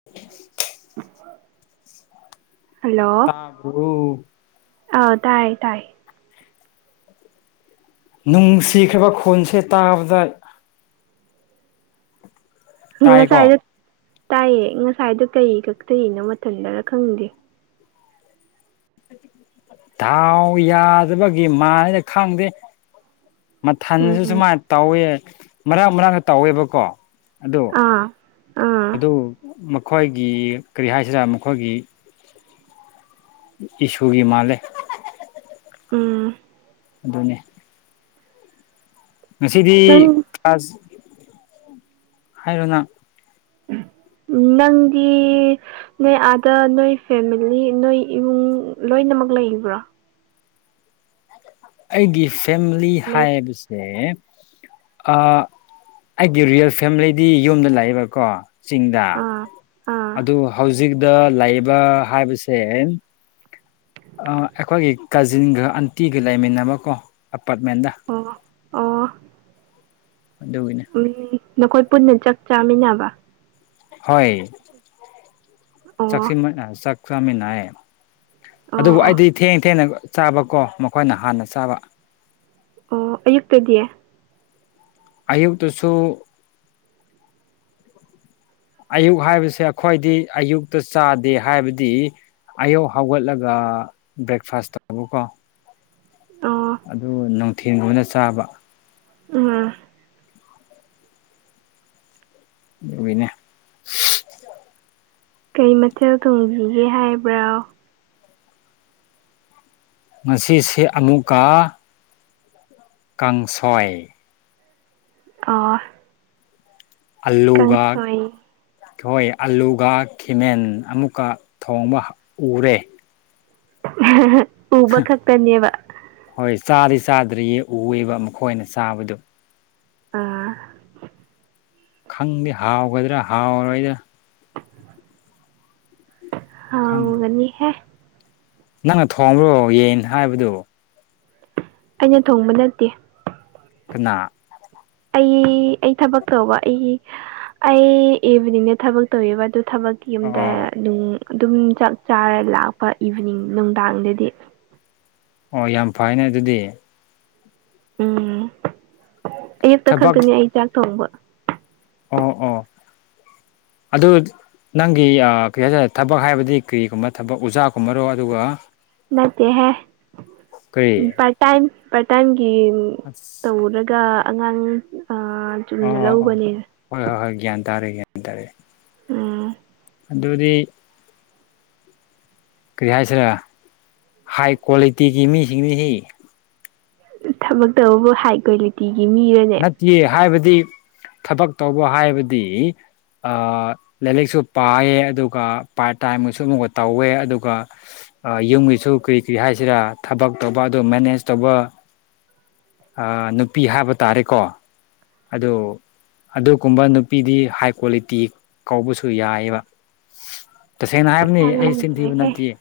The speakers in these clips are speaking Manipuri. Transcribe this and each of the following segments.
[inaudible] ꯍꯜꯂꯣ꯫ ꯇꯥꯕꯔꯣ ꯑꯥꯎ ꯇꯥꯏꯌꯦ ꯇꯥꯏꯌꯦ꯫ ꯅꯨꯡꯁꯤꯈ꯭ꯔꯕ ꯈꯣꯟꯁꯦ ꯇꯥꯕꯗ ꯇꯥꯏꯀꯣ ꯉꯁꯥꯏꯗꯨ ꯇꯥꯏꯌꯦ ꯉꯁꯥꯏꯗꯣ ꯀꯩꯒꯤ ꯀꯛꯆꯒꯩꯅꯣ ꯃꯊꯟꯇꯒ ꯈꯪꯗꯦ꯫ ꯗꯥꯎ ꯌꯥꯗꯕꯒꯤ ꯃꯥꯜꯂꯤ ꯈꯪꯗꯦ꯫ ꯎꯝ ꯃꯊꯟꯗꯁꯨ ꯎꯝ ꯁꯨꯃꯥꯏꯅ ꯇꯧꯋꯦ ꯃꯔꯛ ꯃꯔꯛꯇ ꯇꯧꯋꯦꯕꯀꯣ꯫ ꯑꯗꯣ ꯑꯥ ꯑꯥ ꯑꯗꯨ ꯃꯈꯣꯏꯒꯤ ꯀꯔꯤ ꯍꯥꯏꯁꯤꯔꯥ ꯃꯈꯣꯏꯒꯤ ꯏꯁꯨꯒꯤ ꯃꯥꯜꯂꯦ꯫ ꯎꯝ ꯑꯗꯨꯅꯦ꯫ ꯉꯁꯤꯗꯤ ꯅꯪ ꯀꯂ꯭ꯥꯁ ꯍꯥꯏꯔꯣꯅꯪ꯫ ꯅꯪꯗꯤ꯫ ꯅꯣꯏ ꯑꯥꯗ ꯅꯣꯏ ꯐꯦꯃꯤꯂꯤ ꯅꯣꯏ ꯏꯃꯨꯡ ꯂꯣꯏꯅꯃꯛ ꯂꯩꯕ꯭ꯔꯣ꯫ ꯑꯩꯒꯤ ꯐꯦꯃꯤꯂꯤ ꯂꯩ ꯍꯥꯏꯕꯁꯦ [unintelligible] ꯑ ꯑꯩꯒꯤ ꯔꯤꯌꯦꯜ ꯐꯦꯃꯤꯂꯤꯗꯤ ꯌꯨꯝꯗ ꯂꯩꯕꯀꯣ꯫ ꯆꯤꯡꯗ ꯑꯥ ꯑꯥ ꯑꯗꯨ ꯍꯧꯖꯤꯛꯇ ꯂꯩꯕ ꯍꯥꯏꯕꯁꯦ ꯑ ꯑꯩꯈꯣꯏꯒꯤ ꯀꯖꯤꯟꯒ ꯑꯟꯇꯤꯒ ꯂꯩꯃꯤꯟꯅꯕꯀꯣ ꯑꯄꯥꯔꯠꯃꯦꯟꯗ꯫ ꯑꯣ ꯑꯣ ꯑꯗꯨꯒꯤꯅꯤ꯫ ꯅꯈꯣꯏ ꯄꯨꯟꯅ ꯆꯥꯛ ꯆꯥꯃꯤꯟꯅꯕ꯫ ꯍꯣꯏ ꯑꯣ ꯆꯥꯛꯁꯤ ꯆꯥꯛ ꯆꯥꯃꯤꯟꯅꯩ꯫ ꯑꯣ ꯑꯗꯨꯕꯨ ꯑꯣ ꯑꯩꯗꯤ ꯊꯦꯡ ꯊꯦꯡꯅ ꯆꯥꯕꯀꯣ ꯃꯈꯣꯏꯅ ꯍꯥꯟꯅ ꯆꯥꯕ꯫ ꯑꯣ ꯑꯌꯨꯛꯇꯗꯤ꯫ ꯑꯌꯨꯛꯇꯁꯨ꯫ ꯑꯌꯨꯛ ꯍꯥꯏꯕꯁꯦ ꯑꯩꯈꯣꯏꯗꯤ ꯑꯌꯨꯛꯇ ꯆꯥꯗꯦ ꯍꯥꯏꯕꯗꯤ꯫ ꯑꯌꯨꯛ ꯍꯧꯒꯠꯂꯒ ꯕ꯭ꯔꯦꯛꯐꯥꯁ ꯇꯧꯕꯀꯣ꯫ ꯑꯣ ꯑꯗꯨ ꯅꯨꯡꯊꯦꯝꯒꯨꯝꯅ ꯆꯥꯕ꯫ ꯎꯝ ꯑꯗꯨꯒꯤꯅꯦ ꯀꯩ ꯃꯊꯦꯜ ꯊꯣꯡꯕꯤꯒꯦ ꯍꯥꯏꯕ꯭ꯔꯣ ꯉꯁꯤꯁꯦ ꯑꯃꯨꯛꯀ ꯀꯥꯡꯁꯣꯏ ꯑꯣ ꯑꯜꯂꯨꯒꯥꯛ ꯀꯥꯡꯁꯣꯏ ꯍꯣꯏ ꯑꯂꯨꯒ ꯈꯤꯃꯦꯟ ꯑꯃꯨꯛꯀ ꯊꯣꯡꯕꯍ ꯎꯔꯦ ꯎꯕ ꯈꯛꯇꯅꯦꯕ ꯍꯣꯏ ꯆꯥꯗꯤ ꯆꯥꯗ꯭ꯔꯤꯌꯦ ꯎꯋꯦꯕ ꯃꯈꯣꯏꯅ ꯆꯥꯕꯗꯣ ꯑꯥ ꯈꯪꯗꯦ ꯍꯥꯎꯒꯗ꯭ꯔꯥ ꯍꯥꯎꯔꯣꯏꯗ꯭ꯔꯥ ꯍꯥ ꯈꯪꯗꯦ ꯃꯤꯍꯦ ꯅꯪꯅ ꯊꯣꯡꯕ꯭ꯔꯣ ꯌꯦꯟ ꯍꯥꯏꯕꯗꯨ ꯑꯩꯅ ꯊꯣꯡꯕ ꯅꯠꯇꯦ ꯀꯅꯥ ꯑꯩ ꯑꯩ ꯊꯕꯛ ꯇꯧꯕ ꯑꯩꯒꯤ ꯑꯩ ꯏꯕꯅꯤꯅ ꯊꯕꯛ ꯇꯧꯋꯦꯕ ꯑꯗꯨ ꯊꯕꯛ ꯑꯣ ꯌꯨꯝꯗꯅꯨꯡ ꯑꯗꯨꯝ ꯆꯥꯛ ꯆꯥꯔ ꯂꯥꯛꯄ ꯏꯚꯤꯅꯤꯡ ꯅꯨꯡꯗꯥꯡꯗꯗꯤ ꯑꯣ ꯌꯥꯝ ꯐꯥꯏꯅꯦ ꯑꯗꯨꯗꯤ ꯎꯝ ꯑꯌꯨꯛꯇ ꯊꯕꯛ ꯈꯛꯇꯅꯤ ꯑꯩ ꯆꯥꯛ ꯊꯣꯡꯕ ꯑꯣ ꯑꯣ ꯑꯗꯨ__ ꯅꯪꯒꯤ ꯑꯥ ꯀꯔꯤ ꯍꯥꯏꯇꯥꯔꯦ ꯊꯕꯛ ꯍꯥꯏꯕꯗꯤ ꯀꯩꯒꯨꯝꯕ ꯊꯕꯛ ꯑꯣꯖꯥꯀꯨꯝꯕꯔꯣ ꯑꯗꯨꯒ ꯅꯠꯇꯦꯍꯦ ꯀꯔꯤ ꯄꯥꯔ ꯇꯥꯏꯝ ꯄꯥꯔ ꯇꯥꯏꯝꯒꯤ ꯑꯁ ꯎꯔꯒ ꯑꯉꯥꯡ ꯑꯥ ꯆꯨꯝꯅ ꯑꯣ ꯑꯣ ꯂꯧꯕꯅꯦ ꯍꯣꯏ ꯍꯣꯏ ꯍꯣꯏ ꯒꯌꯥꯟ ꯇꯥꯔꯦ ꯒ꯭ꯌꯥꯟ ꯇꯥꯔꯦ ꯎꯝ ꯑꯗꯨꯗꯤ ꯀꯔꯤ ꯍꯥꯏꯁꯤꯔ ꯍꯥꯏ ꯀ꯭ꯋꯥꯂꯤꯇꯤꯒꯤ ꯃꯤꯁꯤꯡꯅꯤ ꯍꯤ ꯎꯝ ꯊꯕꯛꯛꯇꯧꯕꯨ ꯍꯥꯏ ꯀ꯭ꯋꯥꯂꯤꯇꯤꯒꯤ ꯃꯤꯔꯟ ꯆꯦ ꯍꯥꯏꯕꯗꯤ ꯊꯕꯛ ꯇꯧꯕ ꯍꯥꯏꯕꯗꯤ ꯑꯥ ꯂꯥꯏꯂꯤꯛꯁꯨ ꯄꯥꯏꯌꯦ ꯑꯗꯨꯒ ꯄꯥꯔꯠ ꯇꯥꯏꯝ ꯑꯣꯏꯁꯨ ꯑꯃꯨꯛꯒ ꯇꯧꯋꯦ ꯑꯗꯨꯒ ꯑꯥ ꯌꯨꯝꯒꯤꯁꯨ ꯀꯔꯤ ꯀꯔꯤ ꯍꯥꯏꯁꯤꯔꯥ ꯊꯕꯛ ꯇꯧꯕ ꯑꯗꯨ ꯃꯦꯅꯦꯖ ꯇꯧꯕ ꯑꯥ ꯅꯨꯄꯤ ꯍꯥꯏꯕ ꯇꯥꯔꯦꯀꯣ ꯑꯗꯨ ꯑꯗꯨꯒꯨꯝꯕ ꯅꯨꯄꯤꯗꯤ ꯍꯥꯏ ꯀ꯭ꯋꯥꯂꯤꯇꯤ ꯀꯧꯕꯁꯨ ꯌꯥꯏꯌꯦꯕ ꯇꯁꯦꯡꯅ ꯍꯥꯏꯕꯅꯤ ꯑꯩ ꯆꯤꯟ ꯊꯤꯕ ꯈꯪꯗ꯭ꯔꯦꯍꯦ ꯅꯠꯇꯤꯌꯦ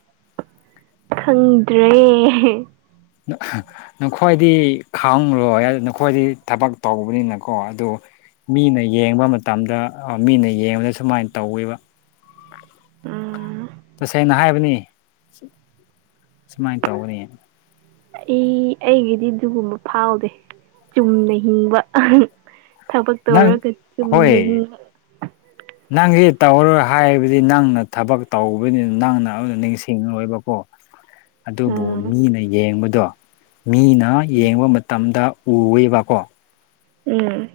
ꯈꯪꯗ꯭ꯔꯦ ꯅꯣ ꯑꯍꯥ ꯅꯈꯣꯏꯗꯤ ꯈꯥꯡꯔꯣꯏ ꯑꯌꯨ ꯅꯈꯣꯏꯗꯤ ꯊꯕꯛ ꯇꯧꯕꯅꯤꯅꯀꯣ ꯑꯗꯨ ꯃꯤꯅ ꯌꯦꯡꯕ ꯃꯇꯝꯗ ꯑꯥ ꯃꯤꯅ ꯌꯦꯡꯕꯗ ꯁꯨꯃꯥꯏꯟ ꯇꯧꯋꯦꯕ ꯇꯁꯦꯡꯅ ꯍꯥꯏꯕꯅꯤ ꯁꯨꯃꯥꯏꯅ ꯇꯧꯒꯅꯤ ꯏ ꯑꯩꯒꯤꯗꯤ ꯑꯗꯨꯒꯨꯝꯕ ꯐꯥꯎꯗꯦ ꯆꯨꯝꯅ ꯍꯤꯡꯕ ꯊꯕꯛ ꯇꯧꯔꯒ ꯆꯨꯝꯅ ꯍꯤꯡꯕ [inaudible] ꯅꯪꯁꯦ ꯇꯧꯔꯣꯏ ꯍꯥꯏꯕꯗꯤ ꯅꯪꯅ ꯊꯕꯛ ꯇꯧꯕꯅꯤꯅ ꯅꯪꯅ ꯑꯗꯨ ꯅꯤꯡꯁꯤꯡꯉꯣꯏꯕꯀꯣ [inaudible] ꯑꯗꯨꯕꯨ ꯎꯝ ꯃꯤꯅ ꯌꯦꯡꯕꯗꯣ ꯃꯤꯅ ꯌꯦꯡꯕ ꯃꯇꯝꯗ ꯎꯌꯦꯕꯀꯣ ꯎꯝ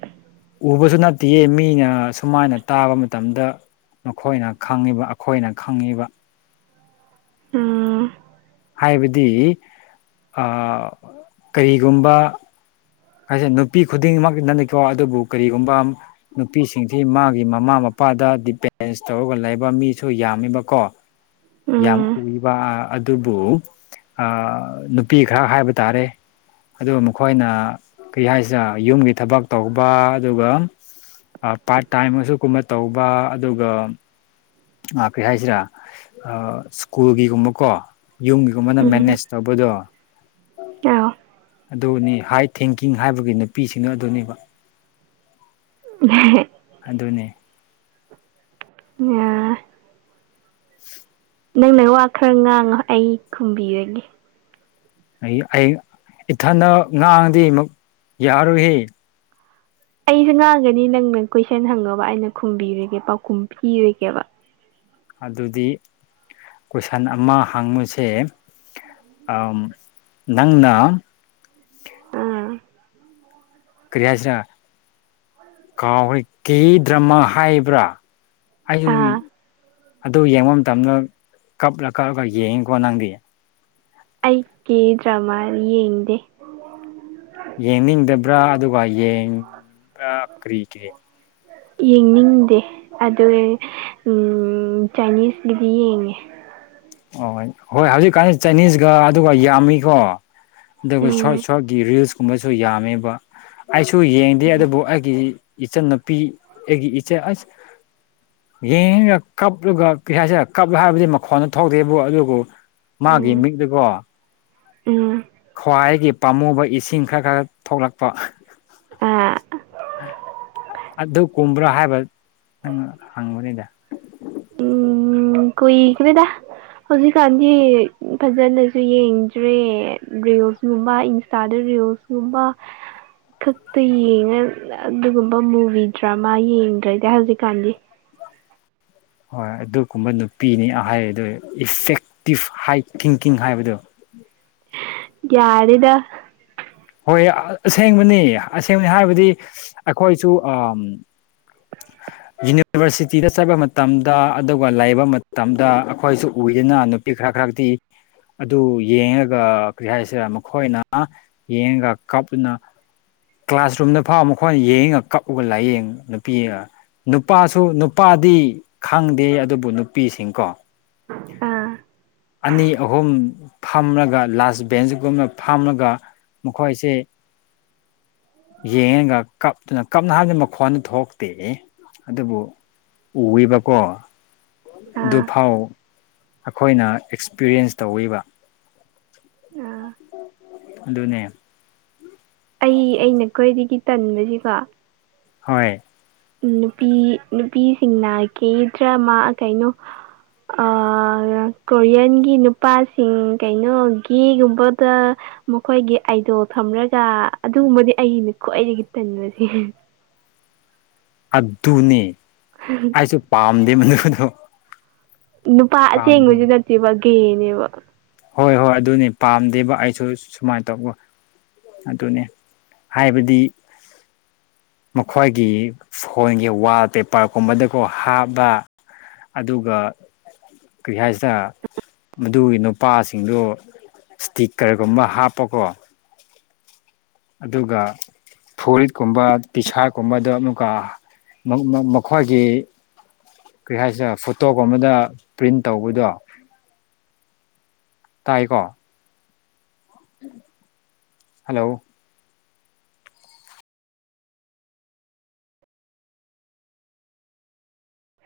ꯎꯕꯁꯨ ꯅꯠꯇꯦꯌꯦ ꯃꯤꯅ ꯁꯨꯃꯥꯏꯅ ꯇꯥꯕ ꯃꯇꯝꯗ ꯃꯈꯣꯏꯅ ꯈꯪꯉꯤꯕ ꯑꯈꯣꯏꯅ ꯈꯪꯉꯤꯕ ꯎꯝ ꯍꯥꯏꯕꯗꯤ ꯑ ꯀꯔꯤꯒꯨꯝꯕ ꯍꯥꯏꯁꯦ ꯅꯨꯄꯤ ꯈꯨꯗꯤꯡꯃꯛꯅꯤꯀꯣ ꯑꯗꯨꯕꯨ ꯀꯔꯤꯒꯨꯝꯕ ꯅꯨꯄꯤꯁꯤꯡꯁꯤ ꯃꯥꯒꯤ ꯃꯃꯥ ꯃꯄꯥꯗ ꯗꯤꯄꯦꯟꯁ ꯇꯧꯔꯒ ꯂꯩꯕ ꯃꯤꯁꯨ ꯌꯥꯝꯃꯤꯕꯀꯣ ꯌꯥꯝ ꯎꯝ ꯎꯏꯕ ꯑꯗꯨꯕꯨ ꯑ ꯅꯨꯄꯤ ꯈꯔ ꯍꯥꯏꯕ ꯇꯥꯔꯦ ꯑꯗꯨꯕꯨ ꯃꯈꯣꯏꯅ ꯀꯩ ꯍꯥꯏꯁꯤꯔ ꯌꯨꯝꯒꯤ ꯊꯕꯛ ꯇꯧꯕ ꯑꯗꯨꯒ ꯑ ꯄꯥꯔꯠ ꯇꯥꯏꯝꯃꯁꯨ ꯀꯨꯝꯕ ꯇꯧꯕ ꯑꯗꯨꯒ ꯑ ꯀꯔꯤ ꯍꯥꯏꯁꯤꯔ ꯑ ꯁ꯭ꯀꯨꯜꯒꯤꯒꯨꯝꯕꯀꯣ ꯌꯨꯝꯒꯤꯒꯨꯝꯕꯅ ꯎꯝ ꯃꯦꯅꯦꯖ ꯇꯧꯕꯗꯣ ꯑꯥꯎ ꯑꯗꯨꯅꯤ ꯍꯥꯏ ꯊꯤꯡꯀꯤꯡ ꯍꯥꯏꯕꯒꯤ ꯅꯨꯄꯤꯁꯤꯡꯅ ꯑꯗꯨꯅꯦꯕ [unintelligible] ꯑꯗꯨꯅꯤ ꯎꯝꯌꯥ ꯅꯪꯅ ꯋꯥ ꯈꯔ ꯉꯥꯡꯉꯣ ꯑꯩ ꯈꯨꯝꯕꯤꯔꯒꯦ ꯑꯩ ꯑꯩ ꯏꯊꯟꯅ ꯉꯥꯡꯉꯗꯤ ꯑꯃꯨ ꯌꯥꯔꯣꯏꯍꯦ ꯑꯩꯁꯨ ꯉꯥꯡꯒꯅꯤ ꯅꯪꯅ ꯀꯣꯏꯁꯟ ꯍꯪꯉꯣꯕ ꯑꯩꯅ ꯈꯨꯝꯕꯤꯔꯒꯦ ꯄꯥꯎꯈꯨꯝ ꯄꯤꯔꯒꯦꯕ ꯑꯗꯨꯗꯤ ꯀꯣꯏꯁꯟ ꯑꯃ ꯍꯪꯕꯁꯦ ꯑ ꯅꯪꯅ ꯑꯥ ꯀꯔꯤ ꯍꯥꯏꯁꯤꯔ ꯀꯥꯎꯈ꯭ꯔꯦ ꯀꯦ ꯗ꯭ꯔꯃꯥ ꯍꯥꯏꯕ꯭ꯔꯥ ꯑꯩꯁꯨ ꯑꯥ ꯑꯗꯨ ꯌꯦꯡꯕ ꯃꯇꯝꯗ ꯀꯞꯂ ꯀꯞꯂꯒ ꯌꯦꯡꯉꯤꯀꯣ ꯅꯪꯗꯤ ꯑꯩ ꯀꯦ ꯗ꯭ꯔꯃꯥ ꯌꯦꯡꯗꯦ ꯌꯦꯡꯅꯤꯡꯗꯕ꯭ꯔꯥ ꯑꯗꯨꯒ ꯌꯦꯡꯕ꯭ꯔꯥ ꯀꯔꯤꯒꯤ ꯌꯦꯡꯅꯤꯡꯗꯦ ꯑꯗꯨꯏ ꯎꯝ ꯆꯥꯏꯅꯤꯁꯀꯤꯗꯤ ꯌꯦꯡꯉꯦ ꯑꯣ ꯍꯣꯏ ꯍꯧꯖꯤꯛꯀꯥꯟꯗꯤ ꯆꯥꯏꯅꯤꯁꯒ ꯑꯗꯨꯒ ꯌꯥꯝꯃꯤꯀꯣ ꯑꯗꯨꯒ ꯎꯝ ꯁꯣꯔꯠ ꯁꯣꯔꯠꯀꯤ ꯔꯤꯜꯁ ꯀꯨꯝꯕꯁꯨ ꯌꯥꯝꯃꯦꯕ ꯑꯩꯁꯨ ꯌꯦꯡꯗꯦ ꯑꯗꯨꯕꯨ ꯑꯩꯒꯤ ꯏꯆꯟꯅꯨꯄꯤ ꯑꯩꯒꯤ ꯏꯆꯦ ꯑꯁ ꯌꯦꯡꯉꯒ ꯀꯞꯂꯒ ꯀꯩ ꯍꯥꯏꯁꯤꯔ ꯀꯞꯂ ꯍꯥꯏꯕꯗꯤ ꯃꯈꯣꯟꯅ ꯊꯧꯗꯦꯕꯨ ꯑꯗꯨꯕꯨ ꯃꯥꯒꯤ ꯎꯝ ꯃꯤꯛꯇꯀꯣ ꯎꯝ ꯈ꯭ꯋꯥꯏꯒꯤ ꯄꯥꯝꯃꯨꯕ ꯏꯁꯤꯡ ꯈꯔ ꯈꯔ ꯊꯣꯛꯂꯛꯄ ꯑꯥ ꯑꯗꯨ ꯀꯨꯝꯕ꯭ꯔꯥ ꯍꯥꯏꯕ ꯅꯪ ꯍꯥꯡꯕꯅꯤꯗ ꯎꯝ ꯀꯨꯢꯈ꯭ꯔꯦꯗ ꯍꯧꯖꯤꯛꯀꯥꯟꯗꯤ ꯐꯖꯅꯁꯨ ꯌꯦꯡꯗ꯭ꯔꯦ ꯔꯤꯜꯁꯒꯨꯝꯕ ꯏꯟꯁꯇꯥꯗ ꯔꯤꯜꯁ ꯒꯨꯝꯕ ꯈꯛꯇ ꯌꯦꯡꯉ ꯑꯗꯨꯒꯨꯝꯕ ꯃꯨꯚꯤ ꯗ꯭ꯔꯃꯥ ꯌꯦꯡꯗ꯭ꯔꯦꯗꯤ ꯍꯧꯖꯤꯛꯀꯥꯟꯗꯤ ꯍꯣꯏ ꯑꯗꯨꯒꯨꯝꯕ ꯅꯨꯄꯤꯅꯤ ꯍꯥꯏ ꯑꯗꯨ ꯏꯐꯦꯛꯇꯤꯞ ꯍꯥꯏ ꯊꯤꯡꯀꯤꯡ ꯍꯥꯏꯕꯗꯣ ꯌꯥꯔꯦꯗ ꯍꯣꯏ ꯑꯁꯦꯡꯕꯅꯤ ꯑꯁꯦꯡꯕꯅꯤ ꯍꯥꯏꯕꯗꯤ ꯑꯩꯈꯣꯏꯁꯨ ꯑꯝ [inaudible] ꯌꯨꯅꯤꯚ꯭ꯔꯁꯤꯇꯤꯗ ꯆꯠꯄ ꯃꯇꯝꯗ ꯑꯗꯨꯒ ꯂꯩꯕ ꯃꯇꯝꯗ ꯑꯩꯈꯣꯏꯁꯨ ꯎꯌꯦꯅ ꯈꯔ ꯈꯔꯗꯤ ꯑꯗꯨ ꯌꯦꯡꯉꯒ ꯀꯔꯤ ꯍꯥꯏꯁꯤꯔꯥ ꯃꯈꯣꯏꯅ ꯌꯦꯡꯉꯒ ꯀꯥꯞꯅ ꯀ꯭ꯂꯥꯁꯔꯨꯝꯗ ꯐꯥꯎ ꯃꯈꯣꯏꯅ ꯌꯦꯡꯉꯒ ꯀꯛꯎꯒ ꯂꯥꯏꯌꯦꯡ ꯅꯨꯄꯤꯒ ꯅꯨꯄꯥꯁꯨ ꯅꯨꯄꯥꯗꯤ ꯈꯪꯗꯦ ꯑꯗꯨꯕꯨ ꯅꯨꯄꯤꯁꯤꯡꯀꯣ ꯑꯥ ꯑꯅꯤ ꯑꯍꯨꯝ ꯐꯝꯂꯒ ꯂꯥꯁ ꯕꯦꯟꯁꯒꯨꯝꯅ ꯐꯝꯔꯒ ꯃꯈꯣꯏꯁꯦ ꯌꯦꯡꯉꯒ ꯀꯞꯇꯨꯅ ꯀꯞꯅ ꯍꯥꯏꯗꯤ ꯃꯈꯣꯟꯗꯤ ꯊꯣꯛꯇꯦ ꯍꯦ ꯑꯗꯨꯕꯨ ꯎꯋꯦꯕꯀꯣ ꯑꯥ ꯑꯗꯨꯐꯥꯎ ꯑꯩꯈꯣꯏꯅ ꯑꯦꯛꯁꯄꯤꯔꯤꯟꯁ ꯇꯧꯋꯦꯕ ꯑꯥ ꯑꯗꯨꯅꯦ ꯑꯩ ꯑꯩꯅ ꯀꫭꯏꯗꯒꯤ ꯇꯟꯕꯖꯤꯀꯣ ꯍꯣꯏ ꯅꯨꯄꯤ ꯅꯨꯄꯤꯁꯤꯡꯅ ꯀꯦ ꯗ꯭ꯔꯥꯃꯥ ꯀꯩꯅꯣ ꯑꯥ ꯀꯣꯔꯤꯌꯟꯒꯤ ꯅꯨꯄꯥꯁꯤꯡ ꯀꯩꯅꯣ ꯒꯦ ꯒꯨꯝꯕꯗ ꯃꯈꯣꯏꯒꯤ ꯑꯥꯏꯗꯣꯜ ꯊꯝꯔꯒ ꯑꯗꯨꯒꯨꯝꯕꯗꯤ ꯑꯩꯅꯤꯀꯣ ꯈ꯭ꯋꯥꯏꯗꯒꯤ ꯇꯟꯕꯖꯦ ꯑꯗꯨꯅꯦ ꯑꯩꯁꯨ ꯄꯥꯝꯗꯦ ꯃꯗꯨꯗꯣ ꯅꯨꯄꯥ ꯄꯥꯝꯗꯦ ꯑꯁꯦꯡꯕꯖꯨ ꯅꯠꯇꯦꯕ ꯒꯦꯅꯦꯕ ꯍꯣꯏ ꯍꯣꯏ ꯑꯗꯨꯅꯦ ꯄꯥꯝꯗꯦꯕ ꯑꯩꯁꯨ ꯁꯨꯃꯥꯏꯅ ꯇꯧꯕ ꯑꯗꯨꯅꯦ ꯍꯥꯏꯕꯗꯤ ꯃꯈꯣꯏꯒꯤ ꯐꯣꯟꯒꯤ ꯋꯥꯜꯄꯦꯄꯔꯒꯨꯝꯕꯗꯒ ꯀꫭ ꯍꯥꯞꯄ ꯑꯗꯨꯒ ꯀꯔꯤ ꯍꯥꯏꯁꯤꯗ ꯃꯗꯨꯒꯤ ꯅꯨꯄꯥꯁꯤ ꯗꯣ ꯏꯁꯇꯤꯛꯀꯔ ꯒꯨꯝꯕ ꯍꯥꯞꯄꯀꯣ ꯑꯗꯨꯒ ꯐꯨꯔꯤꯠꯀꯨꯝꯕ ꯇꯤꯁꯥꯔꯠꯀꯨꯝꯕꯗꯣ ꯑꯃꯨꯛꯀ ꯃ ꯃ ꯃꯈꯣꯏꯒꯤ ꯀꯔꯤ ꯍꯥꯏꯁꯤꯔꯥ ꯐꯣꯇꯣꯒꯨꯝꯕꯗ ꯄ꯭ꯔꯤꯟ ꯇꯧꯕꯗꯣ ꯇꯥꯏꯀꯣ ꯍꯜꯂꯣ